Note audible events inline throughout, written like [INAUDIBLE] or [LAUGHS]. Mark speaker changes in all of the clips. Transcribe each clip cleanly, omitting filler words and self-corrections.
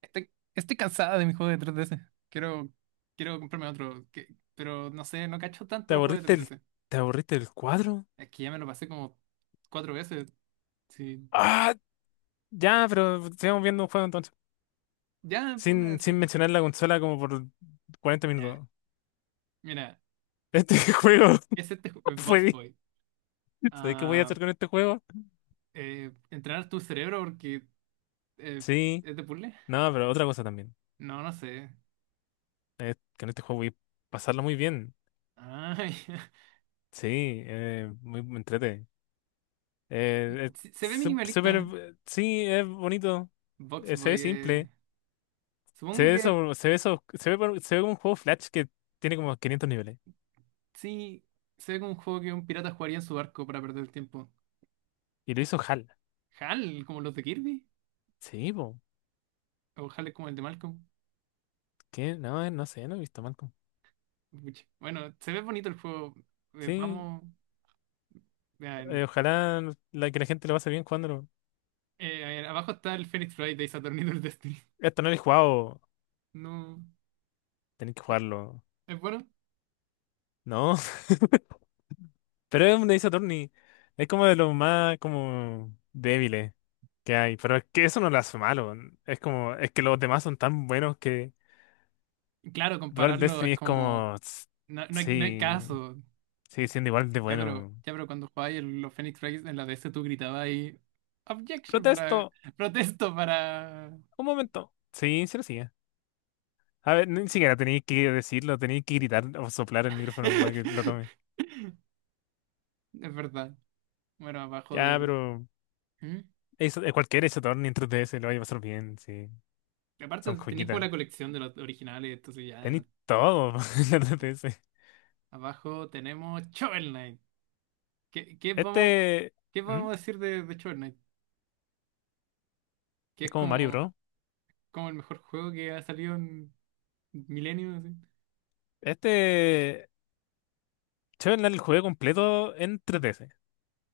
Speaker 1: Estoy, estoy cansada de mi juego de 3DS. Quiero, quiero comprarme otro. Pero no sé, no cacho tanto
Speaker 2: ¿Te
Speaker 1: los juegos
Speaker 2: aburriste
Speaker 1: de
Speaker 2: el,
Speaker 1: 3DS.
Speaker 2: te aburriste el cuadro?
Speaker 1: Es que ya me lo pasé como cuatro veces. Sí.
Speaker 2: Ah, ya, pero sigamos viendo un juego entonces.
Speaker 1: Ya, puta,
Speaker 2: Sin
Speaker 1: sí.
Speaker 2: mencionar la consola como por 40
Speaker 1: Ya.
Speaker 2: minutos.
Speaker 1: Mira,
Speaker 2: Este [LAUGHS] juego
Speaker 1: es Box
Speaker 2: fue.
Speaker 1: Boy.
Speaker 2: ¿Sabes qué voy a
Speaker 1: Ah,
Speaker 2: hacer con este juego?
Speaker 1: entrenar tu cerebro porque eh,
Speaker 2: Sí.
Speaker 1: es de puzzle.
Speaker 2: No, pero otra cosa también.
Speaker 1: No, no sé.
Speaker 2: Es que en este juego voy a pasarlo muy bien.
Speaker 1: Ay, [LAUGHS]
Speaker 2: Sí, muy me entrete.
Speaker 1: se
Speaker 2: Es
Speaker 1: ve
Speaker 2: sú- súper...
Speaker 1: minimalista.
Speaker 2: eh, Sí, es bonito.
Speaker 1: Box
Speaker 2: Se
Speaker 1: Boy.
Speaker 2: ve simple.
Speaker 1: Supongo que
Speaker 2: Se ve como un juego Flash que tiene como 500 niveles.
Speaker 1: sí. Se ve como un juego que un pirata jugaría en su barco para perder el tiempo.
Speaker 2: Y lo hizo HAL.
Speaker 1: Hal, como los de Kirby.
Speaker 2: Sí, po.
Speaker 1: O Hal es como el de Malcolm.
Speaker 2: ¿Qué? No, no sé, no he visto Malcolm.
Speaker 1: Pucha. Bueno, se ve bonito el juego. Eh,
Speaker 2: Sí,
Speaker 1: vamos. Ya,
Speaker 2: ojalá que la gente lo pase bien jugándolo.
Speaker 1: a ver, abajo está el Phoenix Wright de Saturn y del Destiny. [LAUGHS]
Speaker 2: Esto no lo he jugado,
Speaker 1: No.
Speaker 2: tenéis que
Speaker 1: Pero,
Speaker 2: jugarlo.
Speaker 1: ¿es bueno?
Speaker 2: No, [LAUGHS] pero es un Ace Attorney. Es como de los más como débiles que hay. Pero es que eso no lo hace malo. Es como, es que los demás son tan buenos que
Speaker 1: Claro,
Speaker 2: Dual
Speaker 1: compararlo es
Speaker 2: Destiny es
Speaker 1: como.
Speaker 2: como, "Tss,
Speaker 1: No, no hay
Speaker 2: sí,
Speaker 1: caso.
Speaker 2: sigue siendo igual de
Speaker 1: Ya, pero,
Speaker 2: bueno".
Speaker 1: ya, pero cuando jugabas los Phoenix Wright en la DS tú gritabas ahí. Objection para.
Speaker 2: Protesto,
Speaker 1: Protesto para.
Speaker 2: un momento. Sí, sí lo sigue. A ver, ni siquiera tenéis que decirlo, tenéis que gritar o soplar el micrófono para que lo tome.
Speaker 1: [LAUGHS] Es verdad. Bueno, abajo
Speaker 2: Ya,
Speaker 1: del.
Speaker 2: pero
Speaker 1: ¿Mm?
Speaker 2: eso, cualquier Saturn ni en 3DS lo vais a pasar bien, sí.
Speaker 1: Aparte,
Speaker 2: Son
Speaker 1: tenéis como
Speaker 2: joyitas.
Speaker 1: la colección de los originales, entonces ya.
Speaker 2: Tenéis todo [LAUGHS] en la
Speaker 1: Sí.
Speaker 2: 3DS.
Speaker 1: Abajo tenemos Shovel Knight. ¿Qué, qué vamos,
Speaker 2: Este.
Speaker 1: qué
Speaker 2: ¿Mm?
Speaker 1: podemos decir de Shovel Knight? Que
Speaker 2: Es
Speaker 1: es
Speaker 2: como Mario
Speaker 1: como,
Speaker 2: Bros.
Speaker 1: como el mejor juego que ha salido en milenios. Así.
Speaker 2: Este. Yo el juego completo en 3DS.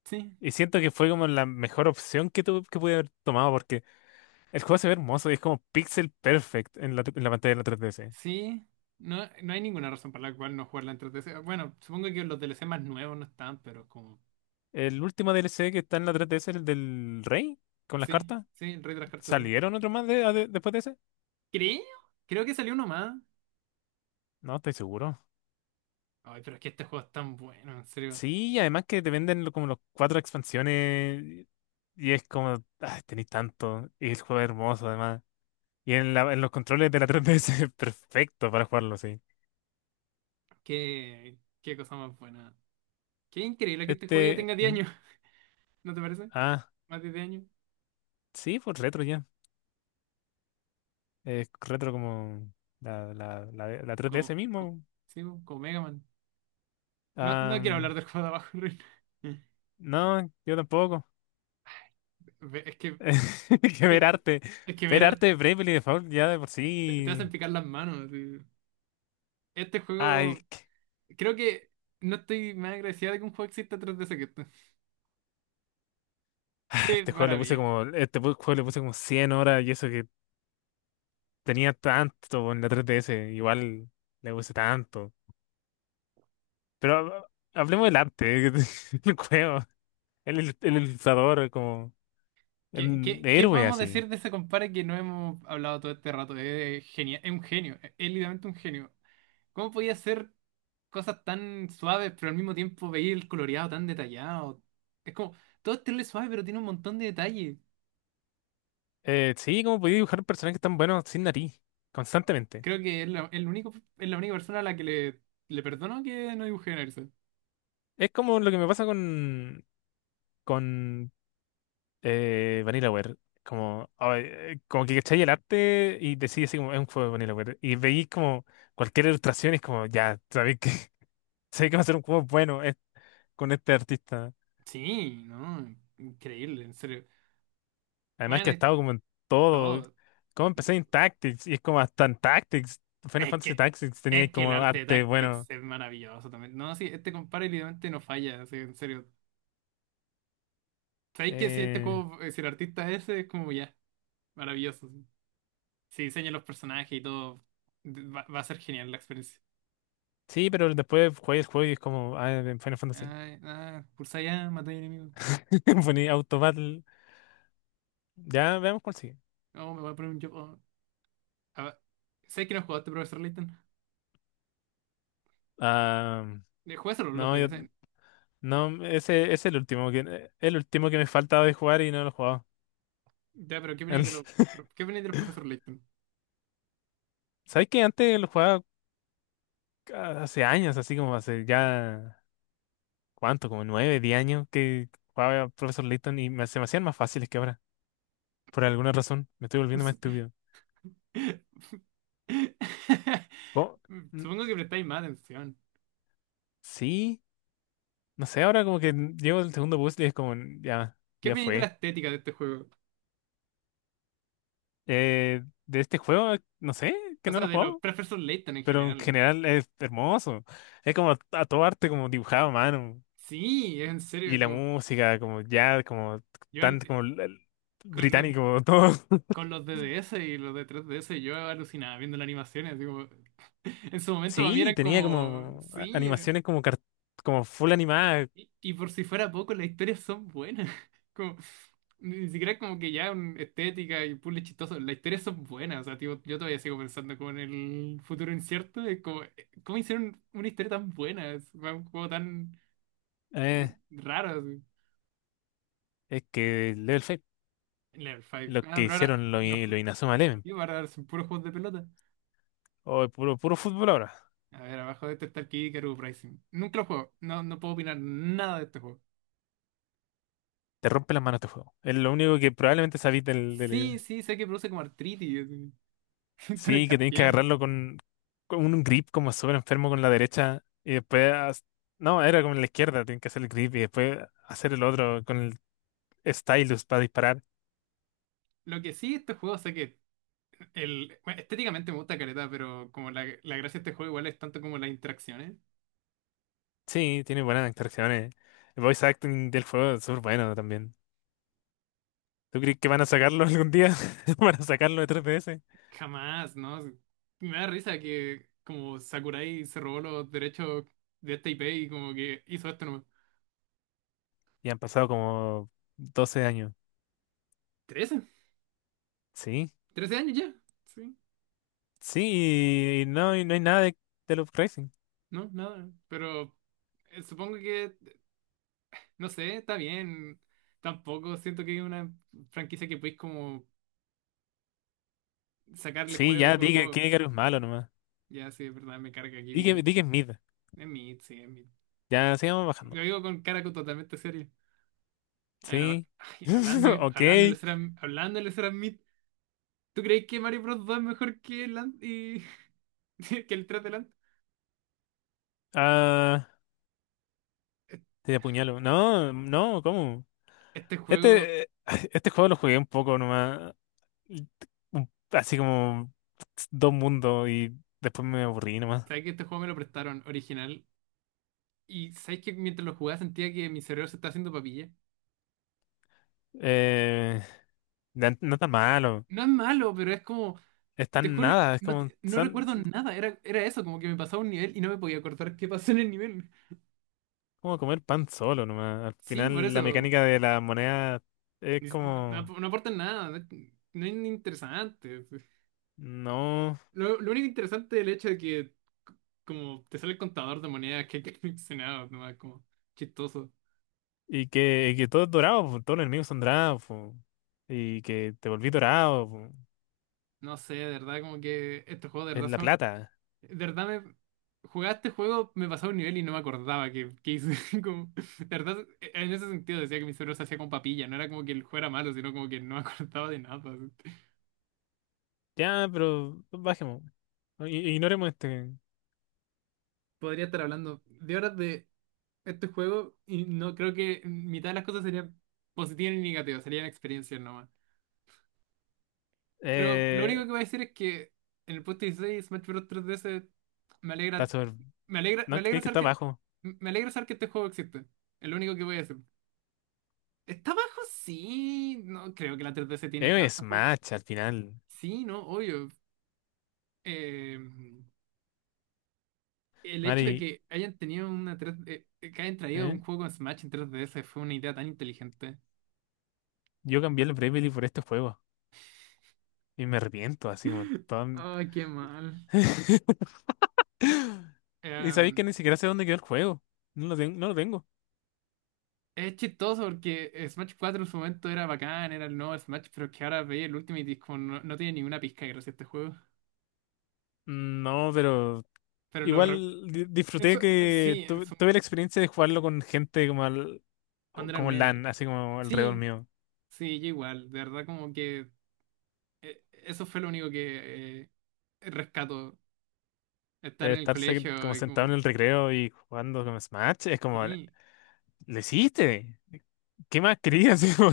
Speaker 1: Sí,
Speaker 2: Y siento que fue como la mejor opción que tuve, que pude haber tomado, porque el juego se ve hermoso y es como pixel perfect en la pantalla de la 3DS.
Speaker 1: sí. No, no hay ninguna razón para la cual no jugarla en 3DS. Bueno, supongo que los DLC más nuevos no están, pero como.
Speaker 2: El último DLC que está en la 3DS, el del Rey, con las
Speaker 1: Sí,
Speaker 2: cartas,
Speaker 1: sí, el Rey de las Cartas, sí.
Speaker 2: ¿salieron otro más después de ese?
Speaker 1: Creo, creo que salió uno más.
Speaker 2: No, estoy seguro.
Speaker 1: Ay, pero es que este juego es tan bueno, en serio.
Speaker 2: Sí, y además que te venden como los cuatro expansiones y es como, ay, tenéis tanto. Y el juego es hermoso además. Y en los controles de la [LAUGHS] 3DS es perfecto para jugarlo, sí.
Speaker 1: Qué cosa más buena. Qué increíble que este juego ya tenga 10
Speaker 2: ¿Mm?
Speaker 1: años, [LAUGHS] ¿no te parece?
Speaker 2: Ah,
Speaker 1: Más de 10 años.
Speaker 2: sí, pues retro ya. Es retro como la 3DS
Speaker 1: Como, co-
Speaker 2: mismo.
Speaker 1: sí, pues, como Mega Man. No,
Speaker 2: Ah,
Speaker 1: no quiero hablar
Speaker 2: mm,
Speaker 1: del juego de abajo, [LAUGHS] Rin.
Speaker 2: no, yo tampoco.
Speaker 1: Ve- Es que,
Speaker 2: [LAUGHS] Que ver
Speaker 1: es que,
Speaker 2: arte.
Speaker 1: es que ver
Speaker 2: Ver arte
Speaker 1: arte-
Speaker 2: de Bravely Default ya de por
Speaker 1: te te hacen
Speaker 2: sí.
Speaker 1: picar las manos. Sí. Este
Speaker 2: Ay,
Speaker 1: juego,
Speaker 2: que-
Speaker 1: creo que no estoy más agradecida de que un juego exista tras de ese que esto. [LAUGHS] Qué
Speaker 2: este juego le puse
Speaker 1: maravilla.
Speaker 2: como, este pu- juego le puse como 100 horas, y eso que tenía tanto en la 3DS, igual le puse tanto. Pero hablemos del arte, [LAUGHS] el juego, el ilustrador, como
Speaker 1: ¿Qué, qué, qué
Speaker 2: héroe
Speaker 1: podemos
Speaker 2: así.
Speaker 1: decir de ese compadre que no hemos hablado todo este rato? Es genial, es un genio, es literalmente un genio. ¿Cómo podía hacer cosas tan suaves, pero al mismo tiempo veía el coloreado tan detallado? Es como, todo es terrible suave, pero tiene un montón de detalles.
Speaker 2: Sí, como podía dibujar personajes tan buenos sin nariz, constantemente.
Speaker 1: Creo que es la única persona a la que le perdono que no dibuje en Erso.
Speaker 2: Es como lo que me pasa con, con VanillaWare. Como, ay, como que cachai el arte y decís así como es un juego de VanillaWare. Y veis como cualquier ilustración y es como, ya, sabéis que, [LAUGHS] sabéis que va a ser un juego bueno con este artista.
Speaker 1: Sí, no, increíble, en serio.
Speaker 2: Además
Speaker 1: Bueno,
Speaker 2: que ha
Speaker 1: es
Speaker 2: estado como en todo.
Speaker 1: todo.
Speaker 2: Como empecé en Tactics, y es como hasta en Tactics. Final
Speaker 1: Es
Speaker 2: Fantasy
Speaker 1: que,
Speaker 2: Tactics tenía
Speaker 1: es que
Speaker 2: como
Speaker 1: el arte de
Speaker 2: arte
Speaker 1: Tactics
Speaker 2: bueno.
Speaker 1: es maravilloso también. No, sí, este compadre literalmente no falla, así, en serio. ¿Sabéis que si este
Speaker 2: eh,
Speaker 1: juego, eh, si el artista es ese, es como ya, maravilloso. Sí. Si diseña los personajes y todo, va a ser genial la experiencia.
Speaker 2: sí, pero después jugué el juego y es como ah, en Final Fantasy.
Speaker 1: Ay, ah, pulsa ya, matar enemigo.
Speaker 2: [LAUGHS] Poní Auto Battle. Ya veamos cuál sigue.
Speaker 1: No, me voy a poner un yo. Oh. Ah, ¿sabes que no jugaste, profesor Layton?
Speaker 2: Ah,
Speaker 1: De jugárselo los
Speaker 2: no,
Speaker 1: de
Speaker 2: yo,
Speaker 1: DSN.
Speaker 2: no, ese es el último que me faltaba de jugar y no lo he jugado.
Speaker 1: Ya, pero ¿qué opináis de
Speaker 2: El-
Speaker 1: los, qué opináis de los profesor Layton?
Speaker 2: ¿Sabes que antes lo jugaba hace años, así como hace ya, ¿cuánto? Como 9, 10 años que jugaba Professor Layton y se me hacían más fáciles que ahora. Por alguna razón, me estoy volviendo más estúpido.
Speaker 1: [LAUGHS]
Speaker 2: ¿Cómo? N-
Speaker 1: Supongo que prestáis más atención.
Speaker 2: Sí, no sé, ahora como que llevo el segundo puzzle y es como, ya,
Speaker 1: ¿Qué
Speaker 2: ya
Speaker 1: opináis de la
Speaker 2: fue.
Speaker 1: estética de este juego?
Speaker 2: De este juego, no sé, que
Speaker 1: O
Speaker 2: no lo
Speaker 1: sea,
Speaker 2: he
Speaker 1: de los
Speaker 2: jugado,
Speaker 1: profesor Layton en
Speaker 2: pero en
Speaker 1: general. O sea.
Speaker 2: general es hermoso. Es como, a todo arte, como dibujado a mano.
Speaker 1: Sí, es en
Speaker 2: Y
Speaker 1: serio,
Speaker 2: la
Speaker 1: como,
Speaker 2: música, como ya, como
Speaker 1: yo
Speaker 2: tan,
Speaker 1: al-
Speaker 2: como
Speaker 1: con los,
Speaker 2: británico, [LAUGHS] todo.
Speaker 1: con los de DS y los de 3DS yo alucinaba viendo las animaciones. Así como- [LAUGHS] en su momento para mí
Speaker 2: Sí,
Speaker 1: eran
Speaker 2: tenía
Speaker 1: como,
Speaker 2: como
Speaker 1: sí.
Speaker 2: animaciones como, como full animadas.
Speaker 1: Y por si fuera poco, las historias son buenas. [LAUGHS] Como, ni siquiera como que ya estética y puzzles chistoso las historias son buenas. O sea, tipo, yo todavía sigo pensando como en el futuro incierto de como, cómo hicieron una historia tan buena, es un juego tan
Speaker 2: eh,
Speaker 1: raro. Así.
Speaker 2: es que Level 5,
Speaker 1: Level 5.
Speaker 2: lo
Speaker 1: Ah,
Speaker 2: que
Speaker 1: pero ahora
Speaker 2: hicieron, lo,
Speaker 1: los
Speaker 2: lo
Speaker 1: ju-
Speaker 2: Inazuma Eleven.
Speaker 1: y ahora son puros juegos de pelota.
Speaker 2: Oh, puro, puro fútbol ahora.
Speaker 1: A ver, abajo de este está el Kid Icarus Uprising. Nunca lo juego, no, no puedo opinar nada de este juego.
Speaker 2: Te rompe las manos este juego. Es lo único que probablemente sabís del,
Speaker 1: Sí,
Speaker 2: del-
Speaker 1: sí, sé que produce como artritis, así. [LAUGHS] Túnel
Speaker 2: Sí, que tenés que
Speaker 1: carpiano.
Speaker 2: agarrarlo con, un grip como súper enfermo con la derecha y después. No, era con la izquierda, tenés que hacer el grip y después hacer el otro con el stylus para disparar.
Speaker 1: Lo que sí, este juego sé que bueno, estéticamente me gusta Careta, pero como la gracia de este juego igual es tanto como las interacciones.
Speaker 2: Sí, tiene buenas interacciones. El voice acting del juego es súper bueno también. ¿Tú crees que van a sacarlo algún día? [LAUGHS] ¿Van a sacarlo de 3DS?
Speaker 1: Jamás, ¿no? Me da risa que como Sakurai se robó los derechos de esta IP y como que hizo esto nomás.
Speaker 2: Y han pasado como 12 años.
Speaker 1: 13
Speaker 2: Sí,
Speaker 1: 13 años ya? Sí,
Speaker 2: sí, y no hay nada de, Love.
Speaker 1: no, nada. Pero supongo que, no sé, está bien. Tampoco siento que es una franquicia que podéis como sacarle
Speaker 2: Sí,
Speaker 1: juego y
Speaker 2: ya,
Speaker 1: juego,
Speaker 2: di que,
Speaker 1: juego.
Speaker 2: que Icarus es malo nomás.
Speaker 1: Ya, sí, es verdad, me carga aquí,
Speaker 2: Di que,
Speaker 1: Vicaru.
Speaker 2: di que es mid.
Speaker 1: Es mid, sí, es mid.
Speaker 2: Ya, sigamos
Speaker 1: Lo
Speaker 2: bajando.
Speaker 1: digo con cara totalmente seria. Pero,
Speaker 2: Sí,
Speaker 1: ay,
Speaker 2: [LAUGHS]
Speaker 1: hablando,
Speaker 2: ok.
Speaker 1: hablando del SRAM, hablando del SRAM Meet, ¿tú crees que Mario Bros 2 es mejor que el, an- y- [LAUGHS] que el 3 de Land?
Speaker 2: Ah,
Speaker 1: E-
Speaker 2: te apuñalo. No, no, ¿cómo?
Speaker 1: Este juego,
Speaker 2: Este, [SIGHS] eh, [LAUGHS] este juego lo jugué un poco nomás. Así como dos mundos y después me aburrí nomás.
Speaker 1: ¿sabes que este juego me lo prestaron original? Y ¿sabes que mientras lo jugaba sentía que mi cerebro se estaba haciendo papilla?
Speaker 2: Eh, no está malo.
Speaker 1: No es malo, pero es como,
Speaker 2: Es
Speaker 1: te
Speaker 2: tan
Speaker 1: juro, que
Speaker 2: nada, es
Speaker 1: no,
Speaker 2: como,
Speaker 1: no recuerdo nada, era eso, como que me pasaba un nivel y no me podía acordar qué pasó en el nivel.
Speaker 2: como comer pan solo nomás. Al
Speaker 1: Sí, por
Speaker 2: final la
Speaker 1: eso,
Speaker 2: mecánica de la moneda es
Speaker 1: si, no,
Speaker 2: como.
Speaker 1: no aporta nada, no es interesante.
Speaker 2: No.
Speaker 1: Lo único interesante del hecho de que c- como te sale el contador de monedas que hay coleccionado, nomás [LAUGHS] como chistoso.
Speaker 2: Y que todo es dorado, po, todos los enemigos son dorados, po, y que te volví dorado, po,
Speaker 1: No sé, de verdad, como que estos juegos de
Speaker 2: es
Speaker 1: verdad
Speaker 2: la
Speaker 1: son...
Speaker 2: plata.
Speaker 1: De verdad me... Jugaba este juego, me pasaba un nivel y no me acordaba que hice. [LAUGHS] Como, de verdad, en ese sentido decía que mi cerebro se hacía con papilla. No era como que el juego era malo, sino como que no me [LAUGHS] acordaba de nada.
Speaker 2: Ya, pero bajemos. No, ignoremos este.
Speaker 1: Podría estar hablando de horas de este juego y no creo que mitad de las cosas serían positivas ni negativas, serían experiencias nomás. Pero lo único
Speaker 2: Eh,
Speaker 1: que voy a decir es que en el puesto 16 Smash Bros. 3DS me
Speaker 2: Está
Speaker 1: alegra,
Speaker 2: sobre.
Speaker 1: me alegra, me
Speaker 2: No, tiene
Speaker 1: alegra
Speaker 2: que
Speaker 1: saber
Speaker 2: estar
Speaker 1: que,
Speaker 2: abajo.
Speaker 1: me alegra saber que este juego existe. Es lo único que voy a decir. ¿Está bajo? Sí, no creo que la 3DS tiene
Speaker 2: Es
Speaker 1: tantos
Speaker 2: un
Speaker 1: juegos.
Speaker 2: Smash al final.
Speaker 1: Sí, no, obvio. Eh, el hecho de
Speaker 2: Mari,
Speaker 1: que hayan tenido una 3 que hayan traído
Speaker 2: ¿eh?
Speaker 1: un juego con Smash en 3DS fue una idea tan inteligente.
Speaker 2: Yo cambié el Bravely por este juego. Y me arrepiento, así como todo.
Speaker 1: [LAUGHS] Ay, qué mal.
Speaker 2: [LAUGHS] Y sabéis que ni siquiera sé dónde quedó el juego. No lo tengo, no lo tengo.
Speaker 1: Es chistoso porque Smash 4 en su momento era bacán, era el nuevo Smash, pero es que ahora veía el Ultimate y es como no, no tiene ninguna pizca gracias a este juego.
Speaker 2: No, pero
Speaker 1: Pero
Speaker 2: igual disfruté
Speaker 1: eso,
Speaker 2: que
Speaker 1: sí,
Speaker 2: tuve la experiencia de jugarlo con gente como al-
Speaker 1: cuando era
Speaker 2: como
Speaker 1: nuevo.
Speaker 2: LAN, así como alrededor
Speaker 1: Sí,
Speaker 2: mío.
Speaker 1: sí, yo igual. De verdad como que eso fue lo único que rescato. Estar en el
Speaker 2: Estar como
Speaker 1: colegio y
Speaker 2: sentado en
Speaker 1: como,
Speaker 2: el recreo y jugando con Smash es como,
Speaker 1: sí.
Speaker 2: ¿lo hiciste? ¿Qué más querías? [LAUGHS] Así como,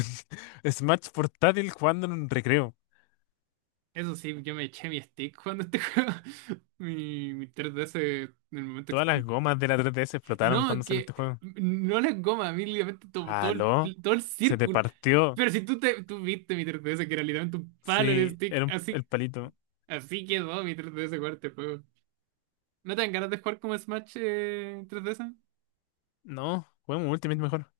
Speaker 2: Smash portátil jugando en un recreo.
Speaker 1: Eso sí, yo me eché mi stick cuando este [LAUGHS] juego. Mi 3DS en el momento
Speaker 2: Todas las
Speaker 1: expl-
Speaker 2: gomas de la 3DS explotaron cuando
Speaker 1: no,
Speaker 2: salió este
Speaker 1: que
Speaker 2: juego.
Speaker 1: no la goma, a mí, literalmente todo, todo el,
Speaker 2: ¿Aló?
Speaker 1: pl- todo el
Speaker 2: Se te
Speaker 1: círculo.
Speaker 2: partió.
Speaker 1: Pero si tú viste mi 3DS, que era literalmente un palo el
Speaker 2: Sí,
Speaker 1: stick,
Speaker 2: era el
Speaker 1: así,
Speaker 2: palito.
Speaker 1: así quedó mi 3DS jugar este juego. ¿No te dan ganas de jugar como Smash 3DS?
Speaker 2: No, juguemos Ultimate mejor.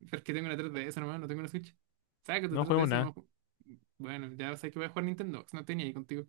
Speaker 1: Pero es que tengo una 3DS nomás, no tengo una Switch. Saca tu
Speaker 2: No juego
Speaker 1: 3DS, vamos
Speaker 2: nada.
Speaker 1: a ju- Bueno, ya sabes que voy a jugar Nintendo, no tenía ahí contigo.